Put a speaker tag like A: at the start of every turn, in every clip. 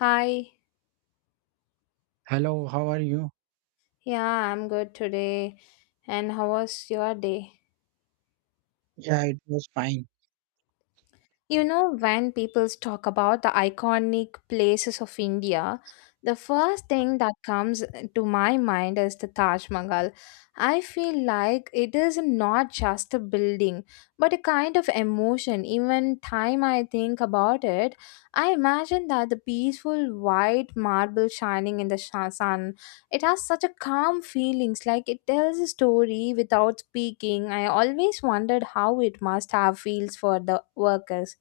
A: Hi,
B: Hello, how are you?
A: yeah, I'm good today. And how was your day?
B: Yeah, it was fine.
A: You know, when people talk about the iconic places of India, the first thing that comes to my mind is the Taj Mahal. I feel like it is not just a building, but a kind of emotion. Even time I think about it, I imagine that the peaceful white marble shining in the sun. It has such a calm feelings, like it tells a story without speaking. I always wondered how it must have feels for the workers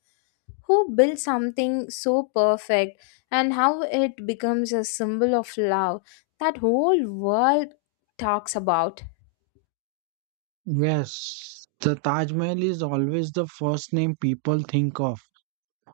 A: who built something so perfect and how it becomes a symbol of love that whole world talks about.
B: Yes, the Taj Mahal is always the first name people think of.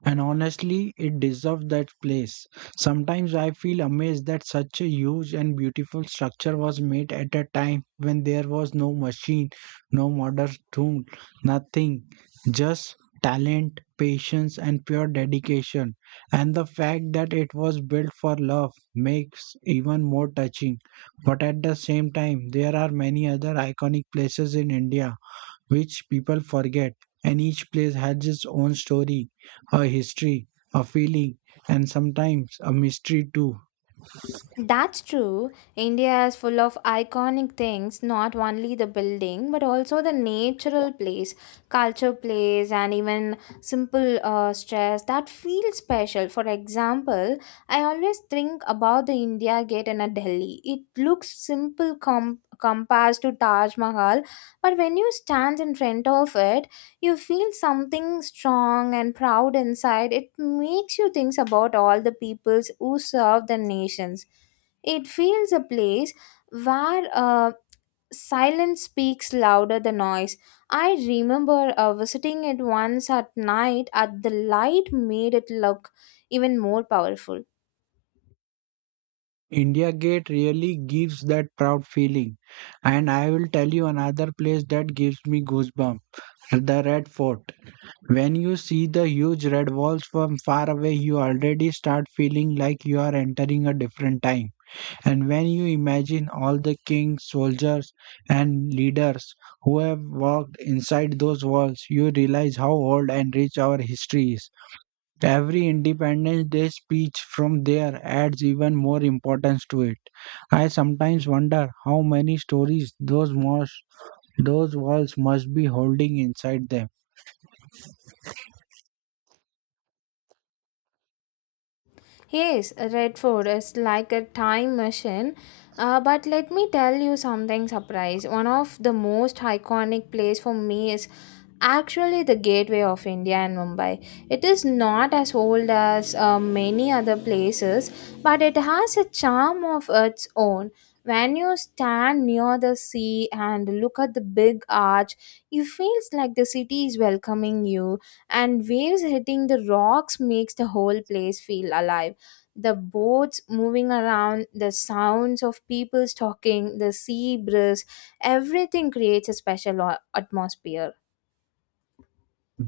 B: And honestly, it deserves that place. Sometimes I feel amazed that such a huge and beautiful structure was made at a time when there was no machine, no modern tool, nothing, just talent, patience, and pure dedication. And the fact that it was built for love makes even more touching. But at the same time, there are many other iconic places in India which people forget, and each place has its own story, a history, a feeling, and sometimes a mystery too.
A: That's true. India is full of iconic things, not only the building, but also the natural place, culture place, and even simple stress that feel special. For example, I always think about the India Gate in a Delhi. It looks simple compared to Taj Mahal, but when you stand in front of it, you feel something strong and proud inside. It makes you think about all the peoples who serve the nations. It feels a place where silence speaks louder than noise. I remember visiting it once at night, and the light made it look even more powerful.
B: India Gate really gives that proud feeling. And I will tell you another place that gives me goosebumps, the Red Fort. When you see the huge red walls from far away, you already start feeling like you are entering a different time. And when you imagine all the kings, soldiers, and leaders who have walked inside those walls, you realize how old and rich our history is. Every Independence Day speech from there adds even more importance to it. I sometimes wonder how many stories those walls must be holding inside them.
A: Yes, Redford is like a time machine. But let me tell you something surprise. One of the most iconic place for me is actually the gateway of India and Mumbai. It is not as old as many other places, but it has a charm of its own. When you stand near the sea and look at the big arch, it feels like the city is welcoming you, and waves hitting the rocks makes the whole place feel alive. The boats moving around, the sounds of people talking, the sea breeze, everything creates a special atmosphere.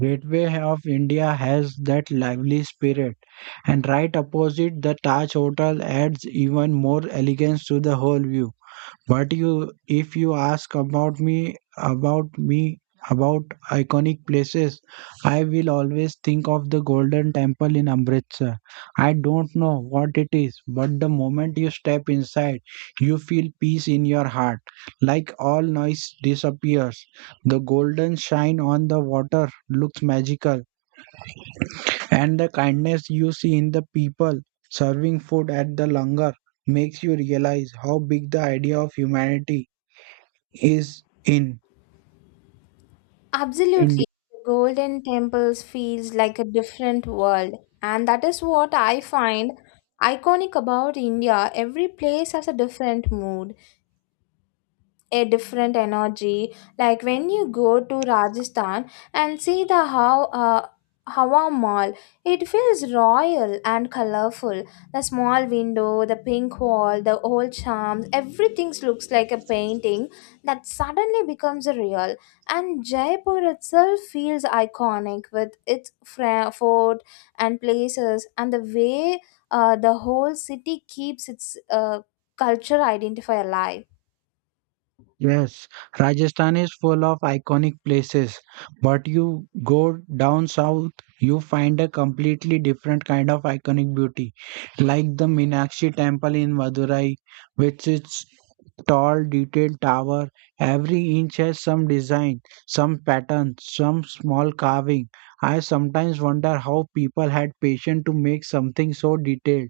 B: Gateway of India has that lively spirit, and right opposite the Taj Hotel adds even more elegance to the whole view. If you ask about me, about iconic places, I will always think of the Golden Temple in Amritsar. I don't know what it is, but the moment you step inside, you feel peace in your heart, like all noise disappears. The golden shine on the water looks magical, and the kindness you see in the people serving food at the langar makes you realize how big the idea of humanity is in India.
A: Absolutely. The Golden Temples feels like a different world, and that is what I find iconic about India. Every place has a different mood, a different energy, like when you go to Rajasthan and see the how Hawa Mall. It feels royal and colorful. The small window, the pink wall, the old charms, everything looks like a painting that suddenly becomes real. And Jaipur itself feels iconic with its fort and places, and the way the whole city keeps its culture identify alive.
B: Yes, Rajasthan is full of iconic places, but you go down south, you find a completely different kind of iconic beauty, like the Meenakshi Temple in Madurai, with its tall, detailed tower. Every inch has some design, some pattern, some small carving. I sometimes wonder how people had patience to make something so detailed.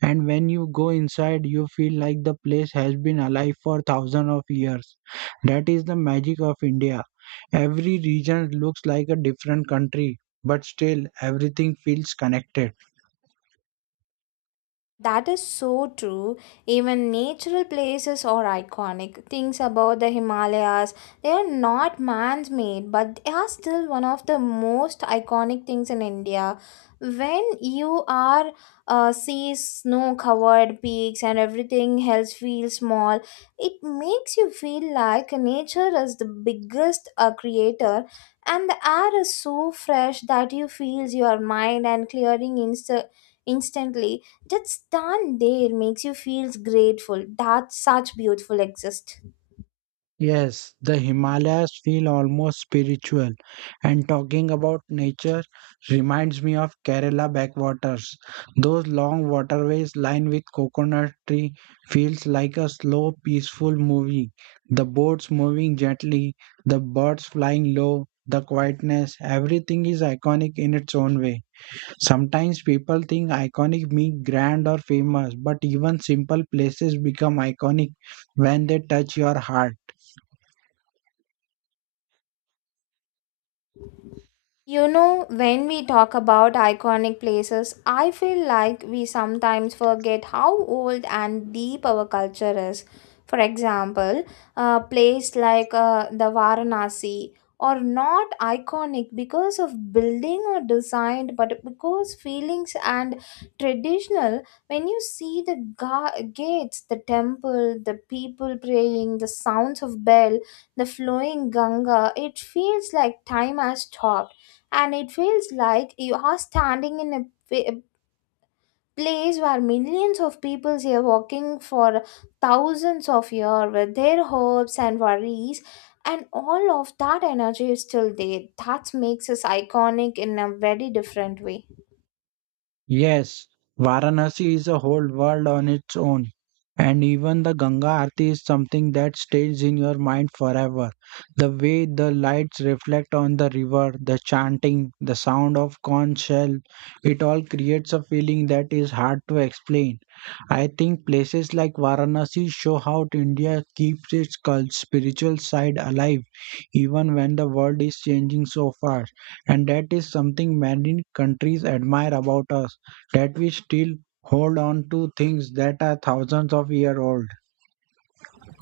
B: And when you go inside, you feel like the place has been alive for thousands of years. That is the magic of india. Every region looks like a different country, but still everything feels connected.
A: That is so true. Even natural places are iconic. Things about the Himalayas, they are not man's made, but they are still one of the most iconic things in India. When you are see snow covered peaks and everything else feels small, it makes you feel like nature is the biggest creator, and the air is so fresh that you feels your mind and clearing instantly. Just stand there makes you feel grateful that such beautiful exist.
B: Yes, the Himalayas feel almost spiritual. And talking about nature reminds me of Kerala backwaters. Those long waterways lined with coconut tree feels like a slow, peaceful movie. The boats moving gently, the birds flying low, the quietness, everything is iconic in its own way. Sometimes people think iconic means grand or famous, but even simple places become iconic when they touch your heart.
A: You know, when we talk about iconic places, I feel like we sometimes forget how old and deep our culture is. For example, a place like the Varanasi are not iconic because of building or design, but because feelings and traditional. When you see the gates, the temple, the people praying, the sounds of bell, the flowing Ganga, it feels like time has stopped, and it feels like you are standing in a pa- place where millions of people are walking for thousands of years with their hopes and worries, and all of that energy is still there. That makes us iconic in a very different way.
B: Yes, Varanasi is a whole world on its own. And even the Ganga Aarti is something that stays in your mind forever. The way the lights reflect on the river, the chanting, the sound of conch shell, it all creates a feeling that is hard to explain. I think places like Varanasi show how India keeps its cult spiritual side alive even when the world is changing so fast. And that is something many countries admire about us, that we still hold on to things that are thousands of years old.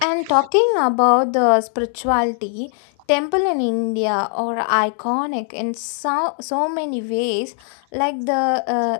A: And talking about the spirituality, temple in India are iconic in so, so many ways, like the uh,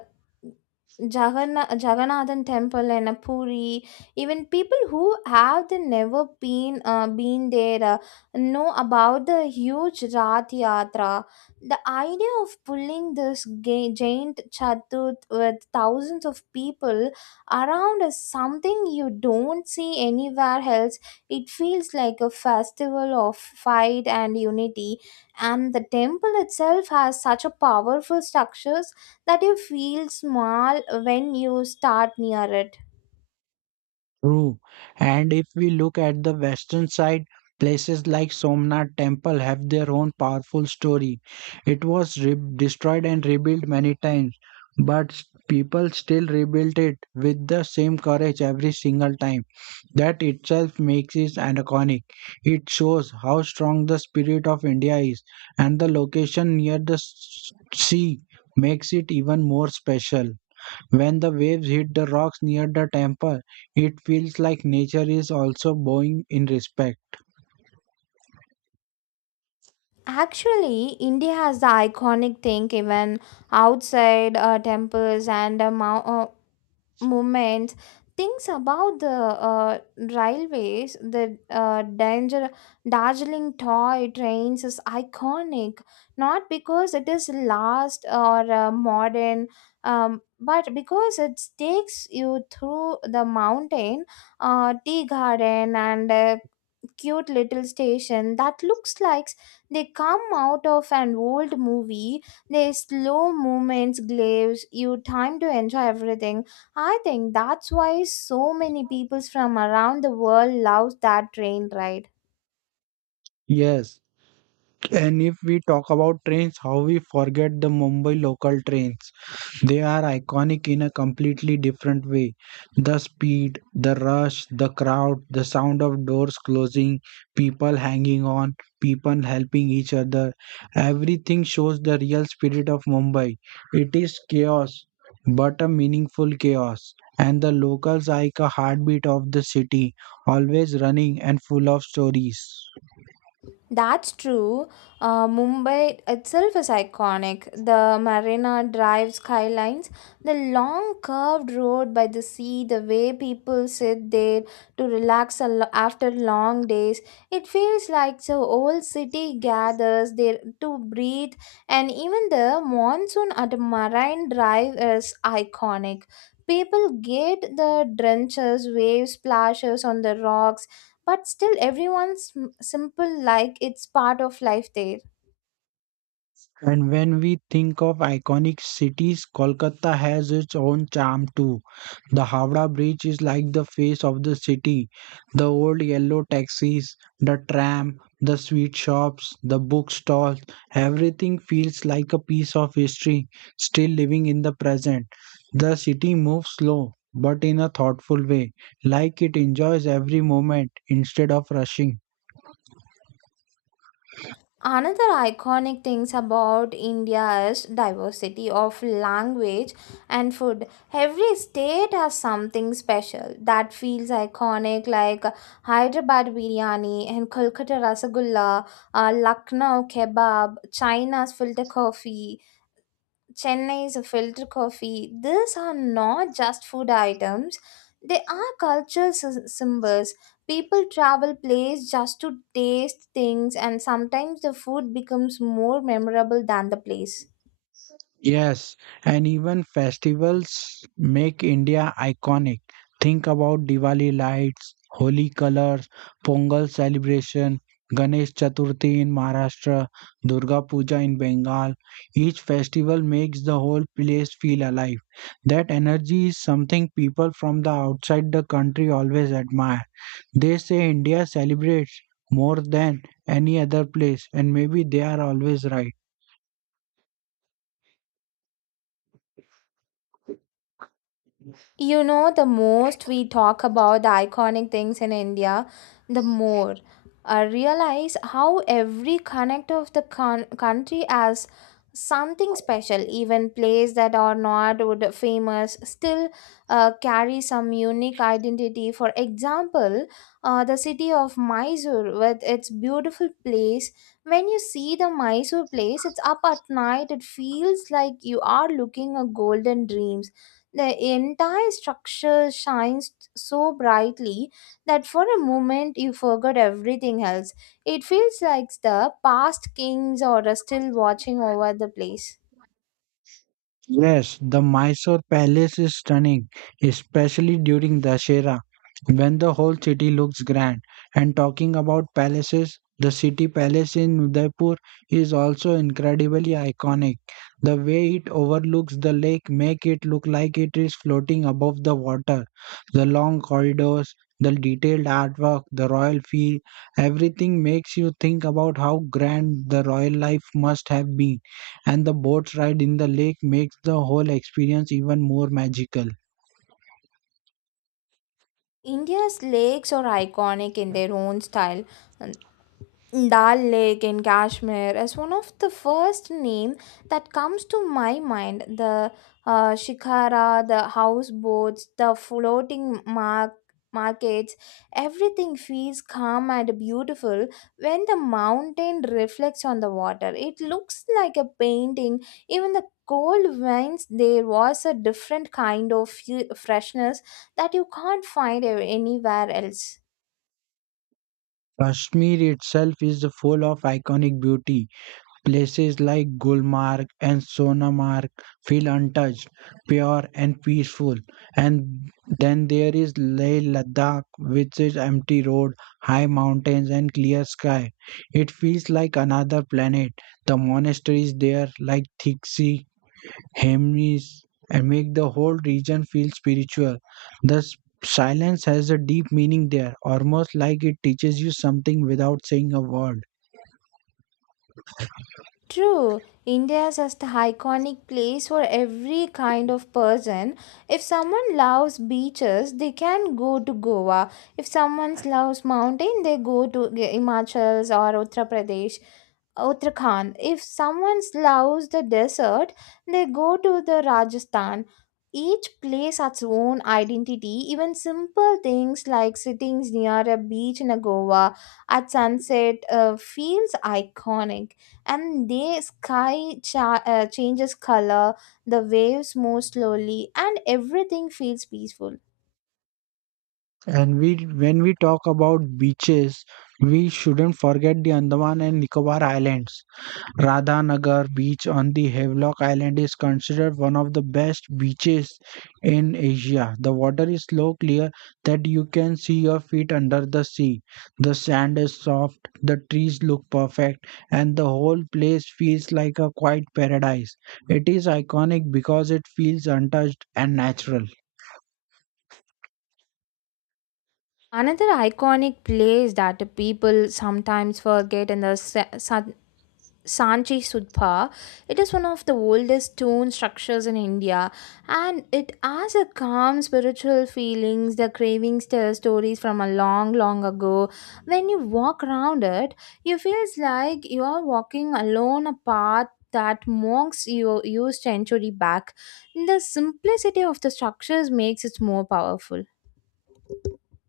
A: Jaganna- Jagannathan temple in a Puri. Even people who have the never been been there know about the huge Rath Yatra. The idea of pulling this giant chatut with thousands of people around is something you don't see anywhere else. It feels like a festival of fight and unity, and the temple itself has such a powerful structures that you feel small when you start near it.
B: True. And if we look at the western side, places like Somnath Temple have their own powerful story. It was destroyed and rebuilt many times, but people still rebuilt it with the same courage every single time. That itself makes it an iconic. It shows how strong the spirit of India is, and the location near the sea makes it even more special. When the waves hit the rocks near the temple, it feels like nature is also bowing in respect.
A: Actually, India has the iconic thing even outside temples and movement. Things about the railways, the danger Darjeeling toy trains is iconic, not because it is last or modern, but because it takes you through the mountain, tea garden, and cute little station that looks like they come out of an old movie. Their slow movements gives you time to enjoy everything. I think that's why so many people from around the world love that train ride.
B: Yes, and if we talk about trains, how we forget the Mumbai local trains. They are iconic in a completely different way. The speed, the rush, the crowd, the sound of doors closing, people hanging on, people helping each other. Everything shows the real spirit of Mumbai. It is chaos, but a meaningful chaos. And the locals are like a heartbeat of the city, always running and full of stories.
A: That's true. Mumbai itself is iconic. The Marina Drive skylines, the long curved road by the sea, the way people sit there to relax a after long days. It feels like the whole city gathers there to breathe, and even the monsoon at Marine Drive is iconic. People get the drenches, waves, splashes on the rocks, but still everyone's simple like it's part of life there.
B: And when we think of iconic cities, Kolkata has its own charm too. The Howrah Bridge is like the face of the city. The old yellow taxis, the tram, the sweet shops, the bookstores, everything feels like a piece of history still living in the present. The city moves slow but in a thoughtful way, like it enjoys every moment instead of rushing.
A: Another iconic things about India is diversity of language and food. Every state has something special that feels iconic, like Hyderabad biryani and Kolkata rasagulla, Lucknow kebab, China's filter coffee, Chennai's filter coffee. These are not just food items, they are cultural symbols. People travel place just to taste things, and sometimes the food becomes more memorable than the place.
B: Yes, and even festivals make India iconic. Think about Diwali lights, Holi colors, Pongal celebration, Ganesh Chaturthi in Maharashtra, Durga Puja in Bengal. Each festival makes the whole place feel alive. That energy is something people from the outside the country always admire. They say India celebrates more than any other place, and maybe they are always right.
A: You know, the most we talk about the iconic things in India, the more I realize how every connect of the country has something special. Even places that are not famous still carry some unique identity. For example, the city of Mysore with its beautiful place. When you see the Mysore place, it's up at night. It feels like you are looking a golden dreams. The entire structure shines so brightly that for a moment you forget everything else. It feels like the past kings are still watching over the place.
B: Yes, the Mysore Palace is stunning, especially during Dashera, when the whole city looks grand. And talking about palaces, the city palace in Udaipur is also incredibly iconic. The way it overlooks the lake make it look like it is floating above the water. The long corridors, the detailed artwork, the royal feel, everything makes you think about how grand the royal life must have been, and the boat ride in the lake makes the whole experience even more magical.
A: India's lakes are iconic in their own style. Dal Lake in Kashmir is one of the first name that comes to my mind. The shikara, the houseboats, the floating markets, everything feels calm and beautiful. When the mountain reflects on the water, it looks like a painting. Even the cold winds, there was a different kind of freshness that you can't find anywhere else.
B: Kashmir itself is full of iconic beauty. Places like Gulmarg and Sonamarg feel untouched, pure and peaceful. And then there is Leh Ladakh with its empty road, high mountains and clear sky. It feels like another planet. The monasteries there like Thiksi hymns and make the whole region feel spiritual. The silence has a deep meaning there, almost like it teaches you something without saying a word.
A: True, India is just the iconic place for every kind of person. If someone loves beaches, they can go to Goa. If someone loves mountain, they go to Himachals or Uttar Pradesh. Uttarakhand. If someone loves the desert, they go to the Rajasthan. Each place has its own identity. Even simple things like sitting near a beach in a Goa at sunset feels iconic. And the sky changes color, the waves move slowly, and everything feels peaceful.
B: And when we talk about beaches, we shouldn't forget the Andaman and Nicobar Islands. Radhanagar beach on the Havelock Island is considered one of the best beaches in Asia. The water is so clear that you can see your feet under the sea. The sand is soft, the trees look perfect, and the whole place feels like a quiet paradise. It is iconic because it feels untouched and natural.
A: Another iconic place that people sometimes forget in the Sanchi Sudpa. It is one of the oldest stone structures in India, and it has a calm spiritual feelings. The cravings tell stories from a long, long ago. When you walk around it, you feels like you are walking alone a path that monks used century back. The simplicity of the structures makes it more powerful.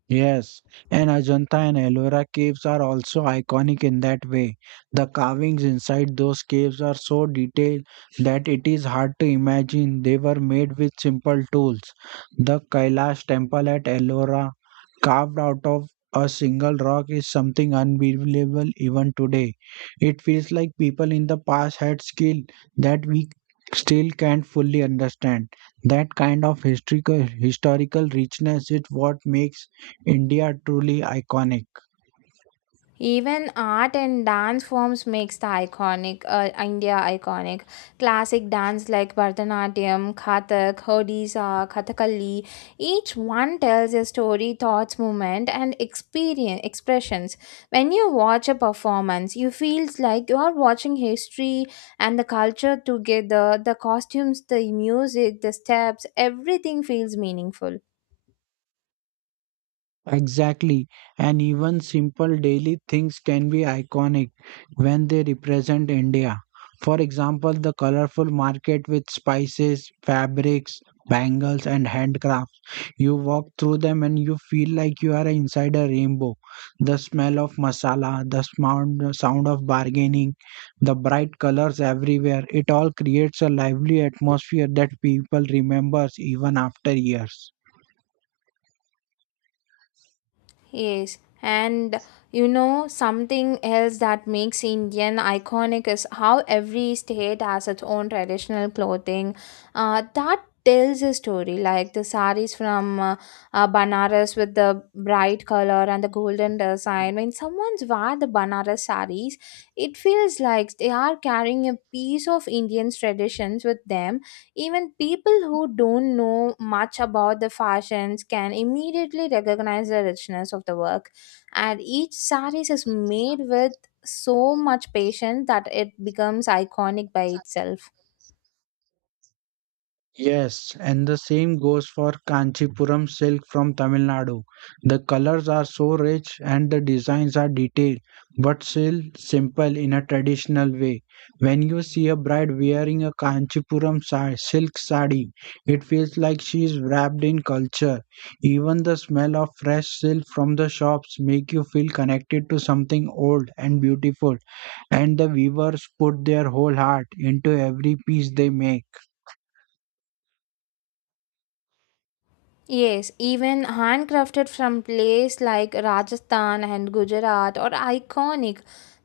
B: Yes, and Ajanta and Ellora caves are also iconic in that way. The carvings inside those caves are so detailed that it is hard to imagine they were made with simple tools. The Kailash temple at Ellora carved out of a single rock is something unbelievable even today. It feels like people in the past had skill that we still can't fully understand. That kind of historical richness is what makes India truly iconic.
A: Even art and dance forms makes the iconic India iconic. Classic dance like Bharatanatyam, Kathak, Odisha, Kathakali, each one tells a story, thoughts, movement, and experience expressions. When you watch a performance, you feels like you are watching history and the culture together. The costumes, the music, the steps, everything feels meaningful.
B: Exactly, and even simple daily things can be iconic when they represent India. For example, the colorful market with spices, fabrics, bangles, and handcrafts. You walk through them and you feel like you are inside a rainbow. The smell of masala, the sound of bargaining, the bright colors everywhere, it all creates a lively atmosphere that people remembers even after years.
A: Yes, and you know, something else that makes Indian iconic is how every state has its own traditional clothing that tells a story. Like the saris from Banaras with the bright color and the golden design. When someone's wear the Banaras saris, it feels like they are carrying a piece of Indian's traditions with them. Even people who don't know much about the fashions can immediately recognize the richness of the work. And each sari is made with so much patience that it becomes iconic by itself.
B: Yes, and the same goes for Kanchipuram silk from Tamil Nadu. The colors are so rich and the designs are detailed, but still simple in a traditional way. When you see a bride wearing a Kanchipuram silk sari, it feels like she is wrapped in culture. Even the smell of fresh silk from the shops make you feel connected to something old and beautiful, and the weavers put their whole heart into every piece they make.
A: Yes, even handcrafted from place like Rajasthan and Gujarat are iconic.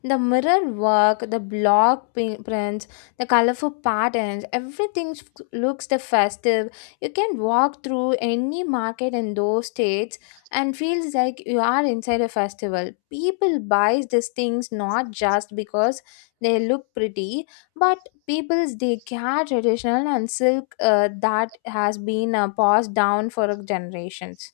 A: The mirror work, the block prints, the colorful patterns, everything looks the festive. You can walk through any market in those states and feels like you are inside a festival. People buy these things not just because they look pretty, but peoples they care traditional and silk that has been passed down for generations.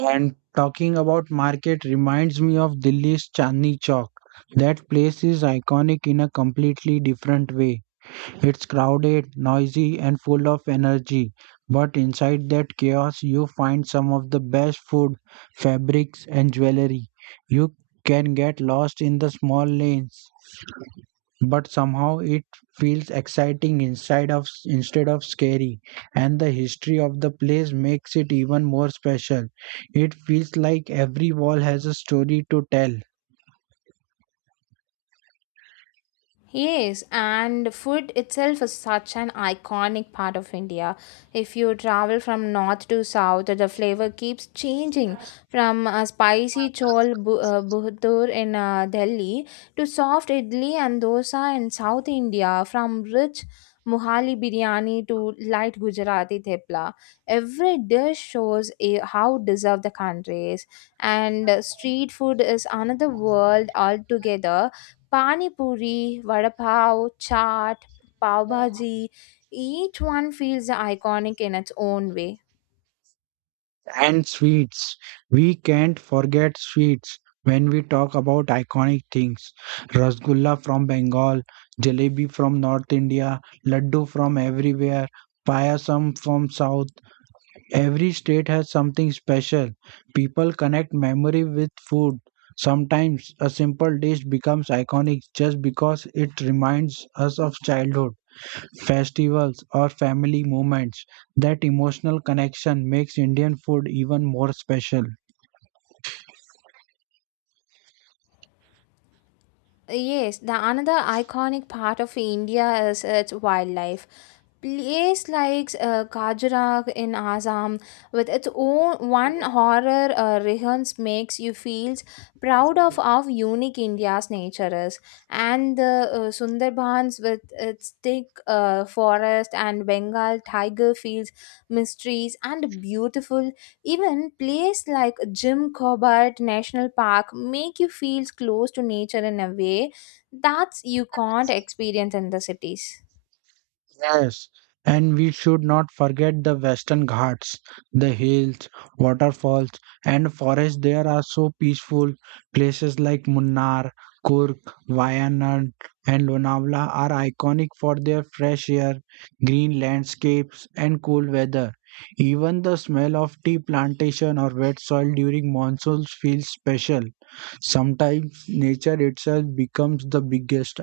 B: And talking about market reminds me of Delhi's Chandni Chowk. That place is iconic in a completely different way. It's crowded, noisy, and full of energy. But inside that chaos, you find some of the best food, fabrics, and jewelry. You can get lost in the small lanes, but somehow it feels exciting inside of instead of scary. And the history of the place makes it even more special. It feels like every wall has a story to tell.
A: Yes, and food itself is such an iconic part of India. If you travel from north to south, the flavor keeps changing from a spicy buhtur in Delhi to soft idli and dosa in South India, from rich Mohali biryani to light Gujarati thepla. Every dish shows a, how deserved the country is, and street food is another world altogether. Pani Puri, Vada Pav, Chaat, Pav Bhaji, each one feels iconic in its own way.
B: And sweets, we can't forget sweets when we talk about iconic things. Rasgulla from Bengal, jalebi from North India, laddu from everywhere, payasam from South. Every state has something special. People connect memory with food. Sometimes a simple dish becomes iconic just because it reminds us of childhood, festivals, or family moments. That emotional connection makes Indian food even more special.
A: Yes, the another iconic part of India is its wildlife. Place like Kajrak in Assam with its own one horror rehearse makes you feel proud of how unique India's nature is. And the Sundarbans with its thick forest and Bengal tiger fields mysteries and beautiful. Even place like Jim Corbett National Park make you feel close to nature in a way that you can't experience in the cities.
B: Yes, and we should not forget the Western Ghats, the hills, waterfalls, and forests. There are so peaceful places like Munnar, Kurk, Wayanad, and Lonavala are iconic for their fresh air, green landscapes, and cool weather. Even the smell of tea plantation or wet soil during monsoons feels special. Sometimes nature itself becomes the biggest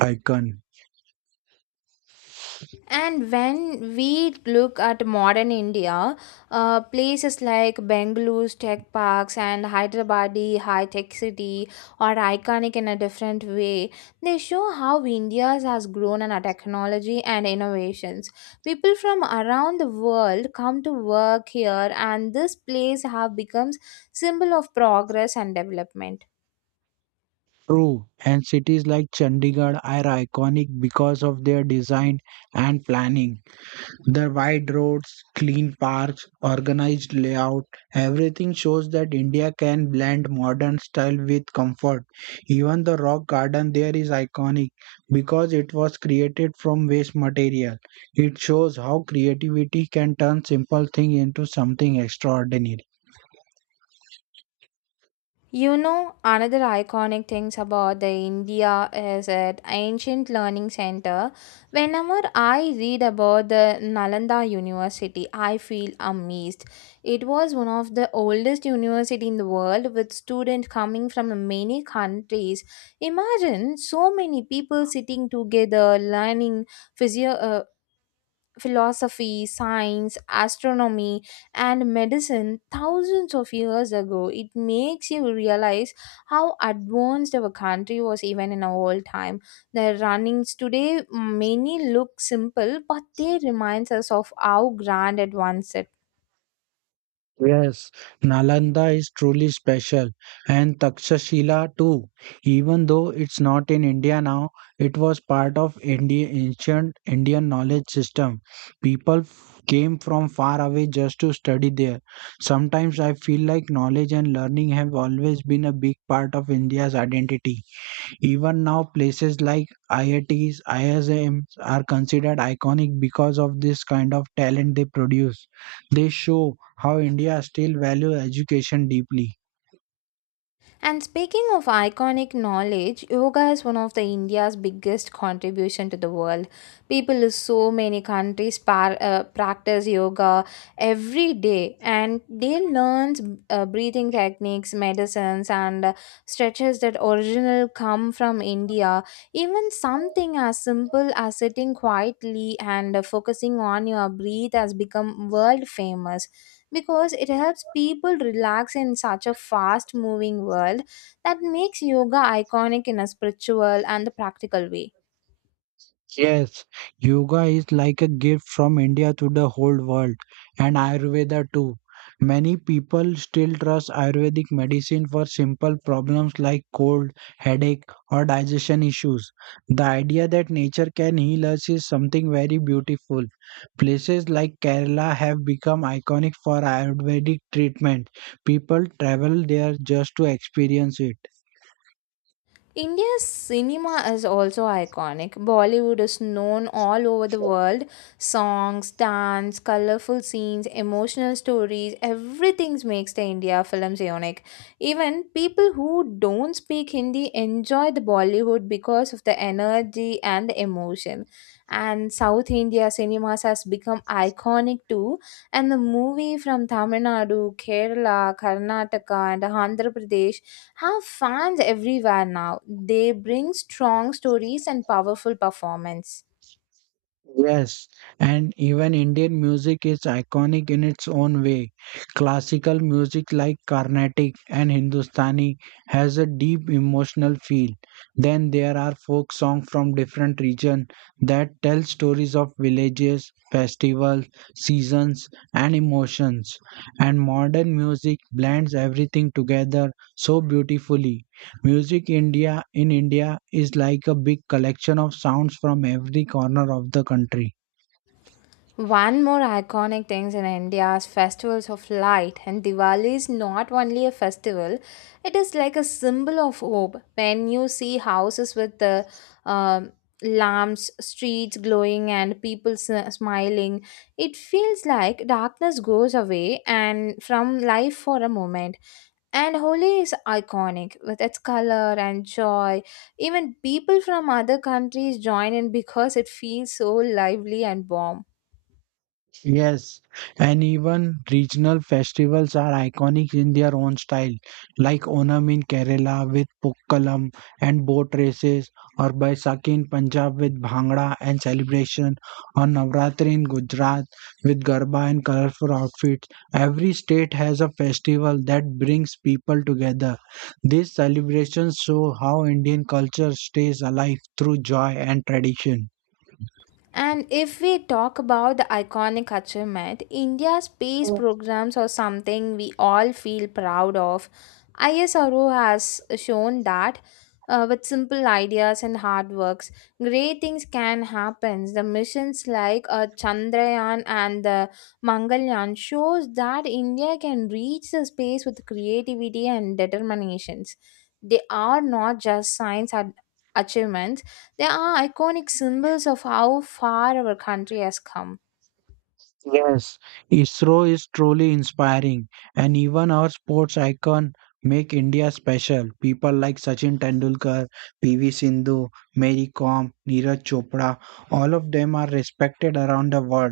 B: icon.
A: And when we look at modern India, places like Bengaluru's tech parks and Hyderabadi high tech city are iconic in a different way. They show how India has grown in our technology and innovations. People from around the world come to work here, and this place have becomes symbol of progress and development.
B: True, and cities like Chandigarh are iconic because of their design and planning. The wide roads, clean parks, organized layout, everything shows that India can blend modern style with comfort. Even the rock garden there is iconic because it was created from waste material. It shows how creativity can turn simple thing into something extraordinary.
A: You know, another iconic things about the India is at ancient learning center. Whenever I read about the Nalanda University, I feel amazed. It was one of the oldest university in the world with students coming from many countries. Imagine so many people sitting together learning physio- uh, philosophy, science, astronomy, and medicine thousands of years ago. It makes you realize how advanced our country was even in our old time. The runnings today, many look simple, but they reminds us of how grand it once it.
B: Yes, Nalanda is truly special, and Takshashila too. Even though it's not in India now, it was part of India ancient Indian knowledge system. People came from far away just to study there. Sometimes I feel like knowledge and learning have always been a big part of India's identity. Even now, places like IITs, ISMs are considered iconic because of this kind of talent they produce. They show how India still values education deeply.
A: And speaking of iconic knowledge, yoga is one of the India's biggest contribution to the world. People in so many countries practice yoga every day, and they learn breathing techniques, medicines, and stretches that original come from India. Even something as simple as sitting quietly and focusing on your breath has become world famous because it helps people relax in such a fast moving world. That makes yoga iconic in a spiritual and the practical way.
B: Yes, yoga is like a gift from India to the whole world, and Ayurveda too. Many people still trust Ayurvedic medicine for simple problems like cold, headache, or digestion issues. The idea that nature can heal us is something very beautiful. Places like Kerala have become iconic for Ayurvedic treatment. People travel there just to experience it.
A: India's cinema is also iconic. Bollywood is known all over the world. Songs, dance, colorful scenes, emotional stories, everything makes the India films unique. Even people who don't speak Hindi enjoy the Bollywood because of the energy and the emotion. And South India cinemas has become iconic too. And the movie from Tamil Nadu, Kerala, Karnataka, and Andhra Pradesh have fans everywhere now. They bring strong stories and powerful performance.
B: Yes, and even Indian music is iconic in its own way. Classical music like Carnatic and Hindustani has a deep emotional feel. Then there are folk songs from different regions that tell stories of villages, festivals, seasons and emotions. And modern music blends everything together so beautifully. Music India in India is like a big collection of sounds from every corner of the country.
A: One more iconic things in India's festivals of light, and Diwali is not only a festival, it is like a symbol of hope. When you see houses with the um lamps, streets glowing and people smiling, it feels like darkness goes away and from life for a moment. And Holi is iconic with its color and joy. Even people from other countries join in because it feels so lively and warm.
B: Yes, and even regional festivals are iconic in their own style, like Onam in Kerala with Pukkalam and boat races, or Baisakhi in Punjab with Bhangra and celebration, or Navratri in Gujarat with Garba and colorful outfits. Every state has a festival that brings people together. These celebrations show how Indian culture stays alive through joy and tradition.
A: And if we talk about the iconic achievement, India's space programs are something we all feel proud of. ISRO has shown that with simple ideas and hard works, great things can happen. The missions like Chandrayaan and the Mangalyaan shows that India can reach the space with creativity and determinations. They are not just achievements, they are iconic symbols of how far our country has come.
B: Yes, ISRO is truly inspiring, and even our sports icon make India special. People like Sachin Tendulkar, PV Sindhu, Mary Kom, Neeraj Chopra, all of them are respected around the world.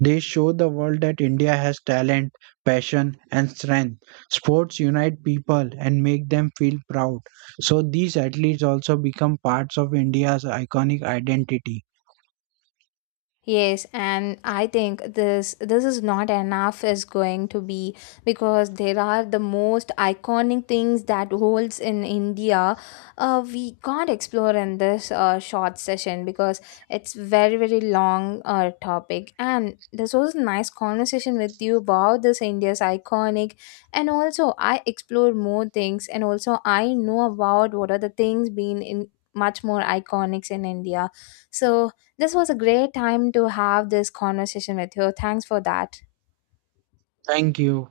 B: They show the world that India has talent, passion, and strength. Sports unite people and make them feel proud. So these athletes also become parts of India's iconic identity.
A: Yes, and I think this is not enough is going to be, because there are the most iconic things that holds in India. We can't explore in this short session because it's very long topic. And this was a nice conversation with you about this India's iconic, and also I explore more things, and also I know about what are the things being in much more iconics in India. So this was a great time to have this conversation with you. Thanks for that.
B: Thank you.